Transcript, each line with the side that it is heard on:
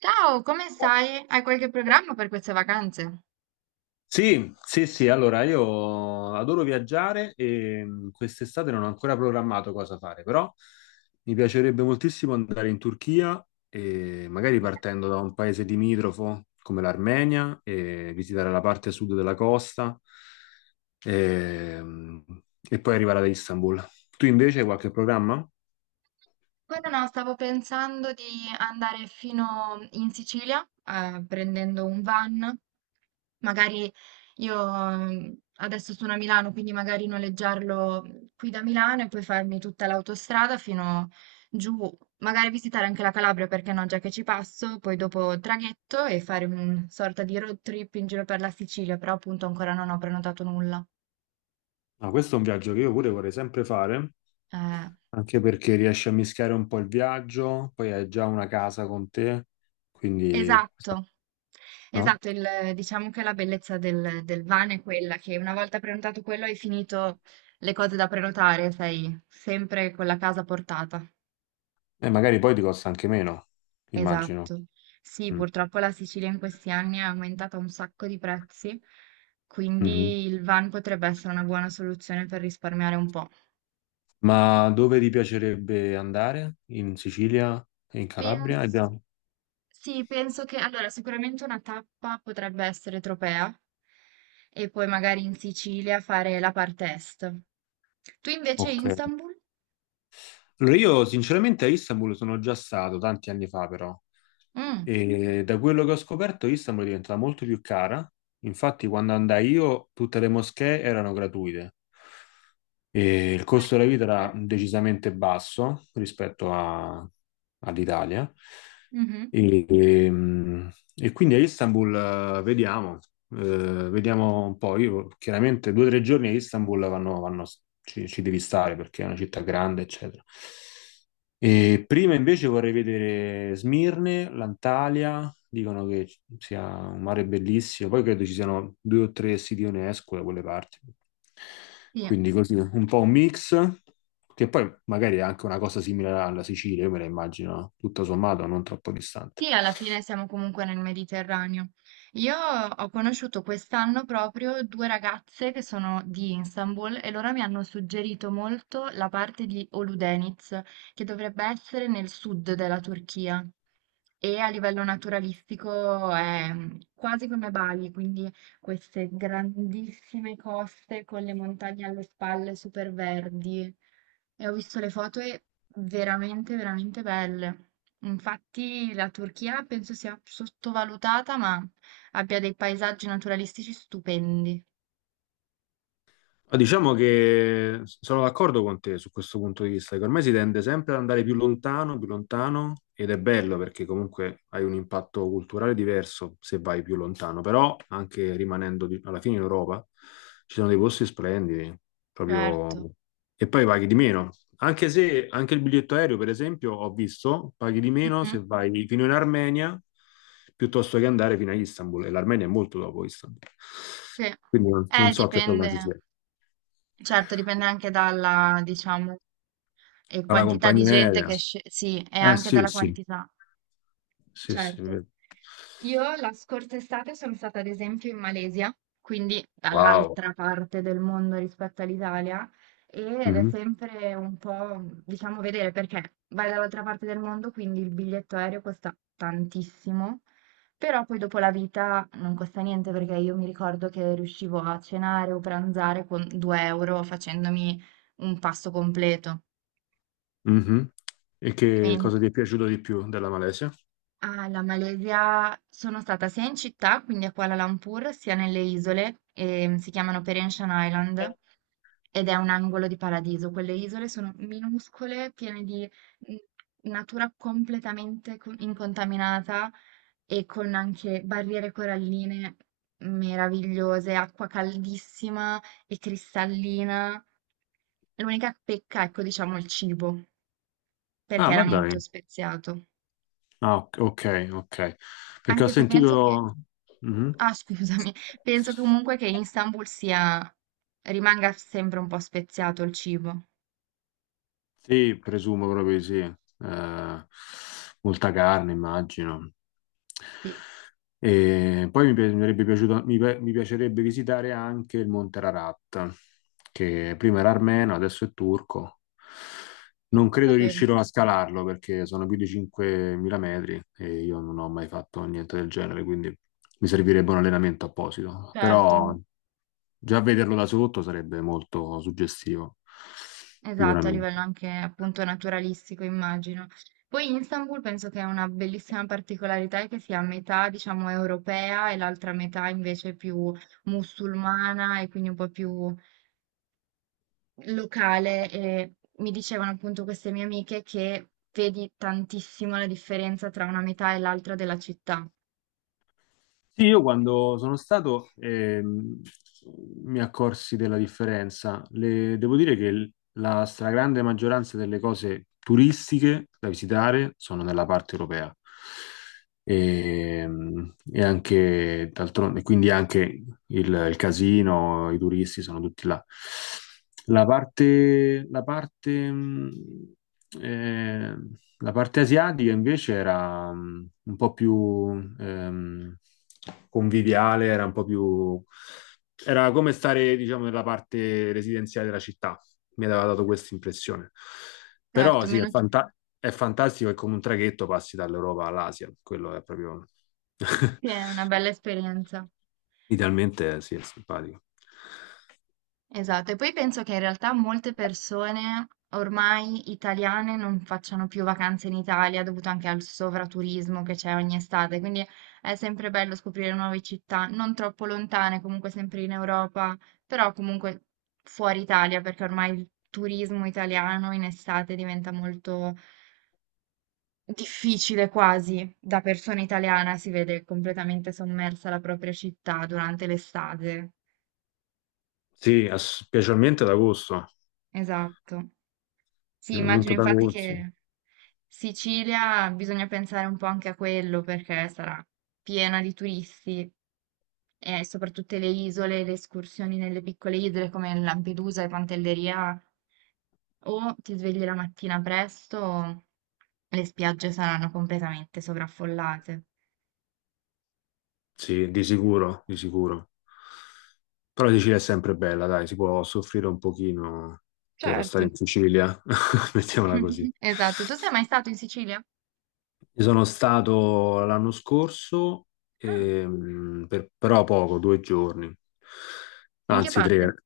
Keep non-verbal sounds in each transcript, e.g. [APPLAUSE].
right: Ciao, come stai? Hai qualche programma per queste vacanze?
left: Sì, sì, sì, allora io adoro viaggiare e quest'estate non ho ancora programmato cosa fare, però mi piacerebbe moltissimo andare in Turchia e magari partendo da un paese limitrofo come l'Armenia e visitare la parte sud della costa e, mh, e poi arrivare ad Istanbul. Tu invece hai qualche programma?
right: Guarda, no, stavo pensando di andare fino in Sicilia, prendendo un van. Magari io adesso sono a Milano, quindi magari noleggiarlo qui da Milano e poi farmi tutta l'autostrada fino giù, magari visitare anche la Calabria, perché no, già che ci passo, poi dopo traghetto e fare una sorta di road trip in giro per la Sicilia, però appunto ancora non ho prenotato nulla.
left: Ma questo è un viaggio che io pure vorrei sempre fare,
right: Eh,
left: anche perché riesci a mischiare un po' il viaggio, poi hai già una casa con te, quindi
right: Esatto,
left: no?
right: esatto. Il diciamo che la bellezza del van è quella che una volta prenotato quello hai finito le cose da prenotare, sei sempre con la casa a portata.
left: E magari poi ti costa anche meno, immagino.
right: Esatto. Sì,
left: Mm.
right: purtroppo la Sicilia in questi anni ha aumentato un sacco di prezzi,
left: Mhm.
right: quindi il van potrebbe essere una buona soluzione per risparmiare un po'.
left: Ma dove ti piacerebbe andare? In Sicilia e in Calabria? Eh già.
right: Pens- sì, penso che allora sicuramente una tappa potrebbe essere Tropea e poi magari in Sicilia fare la parte est. Tu invece
left: Ok.
right: Istanbul?
left: Allora, io sinceramente a Istanbul sono già stato tanti anni fa, però,
right: Mm.
left: e da quello che ho scoperto Istanbul è diventata molto più cara. Infatti, quando andai io, tutte le moschee erano gratuite e il costo della vita
right: Più?
left: era decisamente basso rispetto all'Italia.
right: Mhm.
left: E, e, mh, e quindi a Istanbul, vediamo, vediamo un po'. Io, chiaramente, due o tre giorni a Istanbul ci devi stare perché è una città grande, eccetera. E prima invece vorrei vedere Smirne, l'Antalya, dicono che sia un mare bellissimo, poi credo ci siano due o tre siti UNESCO da quelle parti.
right: Sì.
left: Quindi così, un po' un mix, che poi magari è anche una cosa simile alla Sicilia, io me la immagino tutto sommato non troppo distante.
right: Sì, alla fine siamo comunque nel Mediterraneo. Io ho conosciuto quest'anno proprio due ragazze che sono di Istanbul e loro mi hanno suggerito molto la parte di Oludeniz, che dovrebbe essere nel sud della Turchia e a livello naturalistico è quasi come Bali, quindi queste grandissime coste con le montagne alle spalle super verdi e ho visto le foto e veramente, veramente belle. Infatti la Turchia penso sia sottovalutata, ma abbia dei paesaggi naturalistici stupendi.
left: Ma diciamo che sono d'accordo con te su questo punto di vista, che ormai si tende sempre ad andare più lontano, ed è bello perché comunque hai un impatto culturale diverso se vai più lontano, però anche alla fine in Europa ci sono dei posti splendidi,
right: Certo.
left: proprio. E poi paghi di meno, anche se anche il biglietto aereo, per esempio, ho visto, paghi di meno
right: Mhm.
left: se vai fino in Armenia piuttosto che andare fino a Istanbul. E l'Armenia è molto dopo Istanbul.
right: Sì.
left: Quindi non so che problema ci
right: Dipende,
left: sia.
right: certo, dipende anche dalla, diciamo, e
left: Alla
right: quantità di
left: compagnia
right: gente
left: aerea.
right: che esce, sì, e
left: Eh
right: anche
left: sì,
right: dalla
left: sì,
right: quantità.
left: sì, sì. È
right: Certo.
left: vero.
right: Io la scorsa estate sono stata ad esempio in Malesia, quindi
left: Wow.
right: dall'altra parte del mondo rispetto all'Italia, ed è
left: Mhm,
right: sempre un po', diciamo, vedere perché vai dall'altra parte del mondo, quindi il biglietto aereo costa tantissimo, però poi dopo la vita non costa niente perché io mi ricordo che riuscivo a cenare o pranzare con 2 euro facendomi un pasto completo.
left: mhm. E che cosa ti è piaciuto di più della Malesia?
right: Alla Malesia sono stata sia in città, quindi a Kuala Lumpur, sia nelle isole, si chiamano Perhentian Island, ed è un angolo di paradiso. Quelle isole sono minuscole, piene di mm, natura completamente incontaminata e con anche barriere coralline meravigliose, acqua caldissima e cristallina. L'unica pecca, ecco, diciamo il cibo,
left: Ah,
right: perché
left: ma
right: era molto
left: dai.
right: speziato.
left: Ah, ok, ok. Ok. Perché ho
right: Anche se penso che
left: sentito. Mhm.
right: Ah, scusami, [LAUGHS] penso comunque che in Istanbul sia rimanga sempre un po' speziato il cibo.
left: Sì, presumo proprio di sì. Molta carne, immagino.
right: Sì.
left: E poi mi, pi- mi sarebbe piaciuto- mi pi- mi piacerebbe visitare anche il Monte Ararat, che prima era armeno, adesso è turco.
right: Lo
left: Non credo
right: sapevo,
left: riuscirò a scalarlo perché sono più di 5.000 metri e io non ho mai fatto niente del genere, quindi mi servirebbe un allenamento apposito.
right: certo.
left: Però già vederlo da sotto sarebbe molto suggestivo,
right: Esatto, a
left: sicuramente.
right: livello anche appunto naturalistico, immagino. Poi Istanbul penso che è una bellissima particolarità è che sia metà, diciamo, europea e l'altra metà invece più musulmana e quindi un po' più locale e mi dicevano appunto queste mie amiche che vedi tantissimo la differenza tra una metà e l'altra della città.
left: Sì, io quando sono stato mi accorsi della differenza. Devo dire che la stragrande maggioranza delle cose turistiche da visitare sono nella parte europea. E, anche d'altronde, quindi anche il casino, i turisti sono tutti là. La parte eh, la parte asiatica invece era un po' più ehm, conviviale, era un po' più. Era come stare, diciamo, nella parte residenziale della città. Mi aveva dato questa impressione. Però
right: Certo,
left: sì, è,
right: meno che
left: è fantastico che con un traghetto passi dall'Europa all'Asia. Quello è proprio. [LAUGHS]
right: che è una bella esperienza.
left: Idealmente sì, è simpatico.
right: Esatto, e poi penso che in realtà molte persone ormai italiane non facciano più vacanze in Italia dovuto anche al sovraturismo che c'è ogni estate, quindi è sempre bello scoprire nuove città, non troppo lontane, comunque sempre in Europa, però comunque fuori Italia, perché ormai il turismo italiano in estate diventa molto difficile quasi da persona italiana, si vede completamente sommersa la propria città durante l'estate.
left: Sì, specialmente ad agosto.
right: Esatto. Sì,
left: Specialmente
right: immagino
left: ad
right: infatti
left: agosto.
right: che Sicilia bisogna pensare un po' anche a quello perché sarà piena di turisti e soprattutto le isole, le escursioni nelle piccole isole come Lampedusa e Pantelleria, o ti svegli la mattina presto, o le spiagge saranno completamente sovraffollate.
left: Sì, di sicuro, di sicuro. Però la Sicilia è sempre bella, dai, si può soffrire un pochino per
right: Certo.
left: stare in Sicilia, [LAUGHS] mettiamola così.
right: [LAUGHS] Esatto. Tu sei mai stato in Sicilia?
left: Io sono stato l'anno scorso,
right: Ah,
left: però poco, due giorni,
right: in che
left: anzi
right: parte?
left: tre.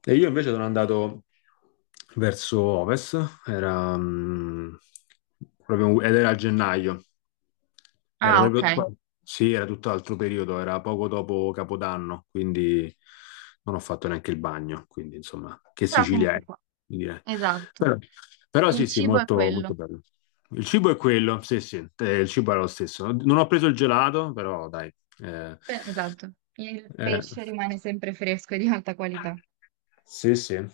left: E io invece sono andato verso ovest, era, proprio, ed era a gennaio. Era
right: Ah, ok.
left: proprio, sì, era tutt'altro periodo, era poco dopo Capodanno, quindi non ho fatto neanche il bagno, quindi insomma, che
right: Però
left: Sicilia è,
right: comunque,
left: mi direi.
right: esatto.
left: Però, però sì,
right: Il
left: sì,
right: cibo è
left: molto, molto
right: quello.
left: bello. Il cibo è quello, sì, sì, il cibo era lo stesso. Non ho preso il gelato, però dai, eh,
right: Beh, esatto, il
left: eh,
right: pesce rimane sempre fresco e di alta qualità.
left: sì, sì.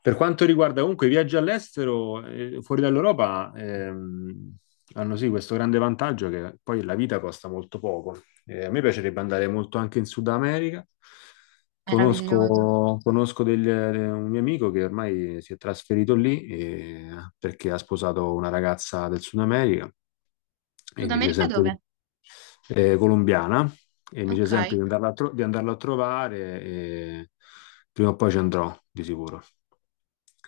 left: Per quanto riguarda comunque i viaggi all'estero, fuori dall'Europa, hanno sì questo grande vantaggio che poi la vita costa molto poco. A me piacerebbe andare molto anche in Sud America.
right: Meraviglioso.
left: Conosco un mio amico che ormai si è trasferito lì perché ha sposato una ragazza del Sud America e
right: Sud
left: mi dice
right: America
left: sempre
right: dove?
left: colombiana e mi dice
right: Ok.
left: sempre di di andarla a trovare e prima o poi ci andrò, di sicuro.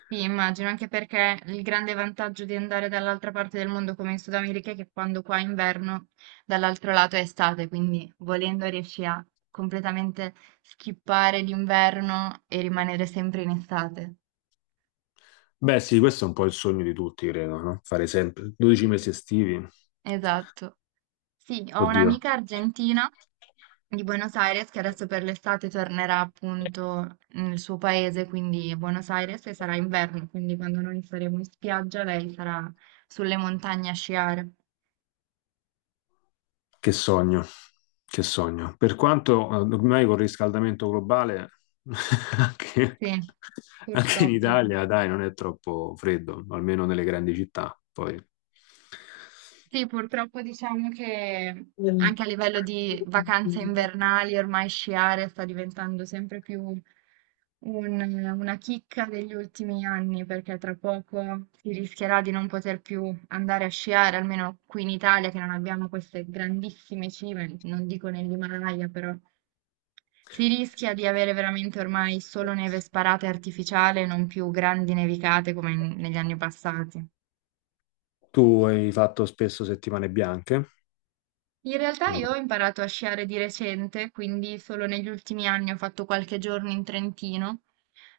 right: Sì, immagino, anche perché il grande vantaggio di andare dall'altra parte del mondo come in Sud America è che quando qua è inverno, dall'altro lato è estate, quindi volendo riesci a completamente skippare l'inverno e rimanere sempre in estate.
left: Beh, sì, questo è un po' il sogno di tutti, credo, no? Fare sempre 12 mesi estivi.
right: Esatto. Sì, ho
left: Oddio,
right: un'amica argentina di Buenos Aires che adesso per l'estate tornerà appunto nel suo paese, quindi a Buenos Aires, e sarà inverno, quindi quando noi saremo in spiaggia lei sarà sulle montagne a sciare.
left: che sogno, che sogno. Per quanto ormai con il riscaldamento globale, [LAUGHS] anche,
right: Sì,
left: anche in
right: purtroppo.
left: Italia, dai, non è troppo freddo, almeno nelle grandi città. Poi
right: Sì, purtroppo diciamo che anche a livello di vacanze invernali ormai sciare sta diventando sempre più un una chicca degli ultimi anni, perché tra poco si rischierà di non poter più andare a sciare, almeno qui in Italia che non abbiamo queste grandissime cime, non dico nell'Himalaya, però si rischia di avere veramente ormai solo neve sparata e artificiale, non più grandi nevicate come negli anni passati.
left: tu hai fatto spesso settimane bianche.
right: In realtà io ho
left: Eh,
right: imparato a sciare di recente, quindi solo negli ultimi anni ho fatto qualche giorno in Trentino,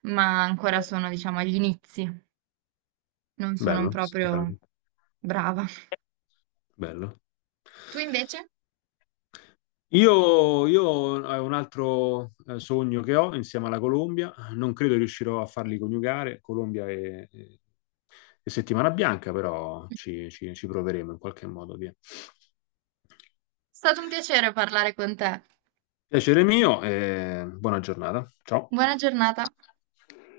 right: ma ancora sono, diciamo, agli inizi, non sono
left: Bello,
right: proprio
left: bello,
right: brava.
left: bello.
right: Tu invece?
left: Io è un altro sogno che ho insieme alla Colombia, non credo riuscirò a farli coniugare, Colombia e Settimana Bianca, però
right: È
left: ci proveremo in qualche modo, via.
right: stato un piacere parlare con te.
left: Piacere mio e buona giornata. Ciao.
right: Buona giornata.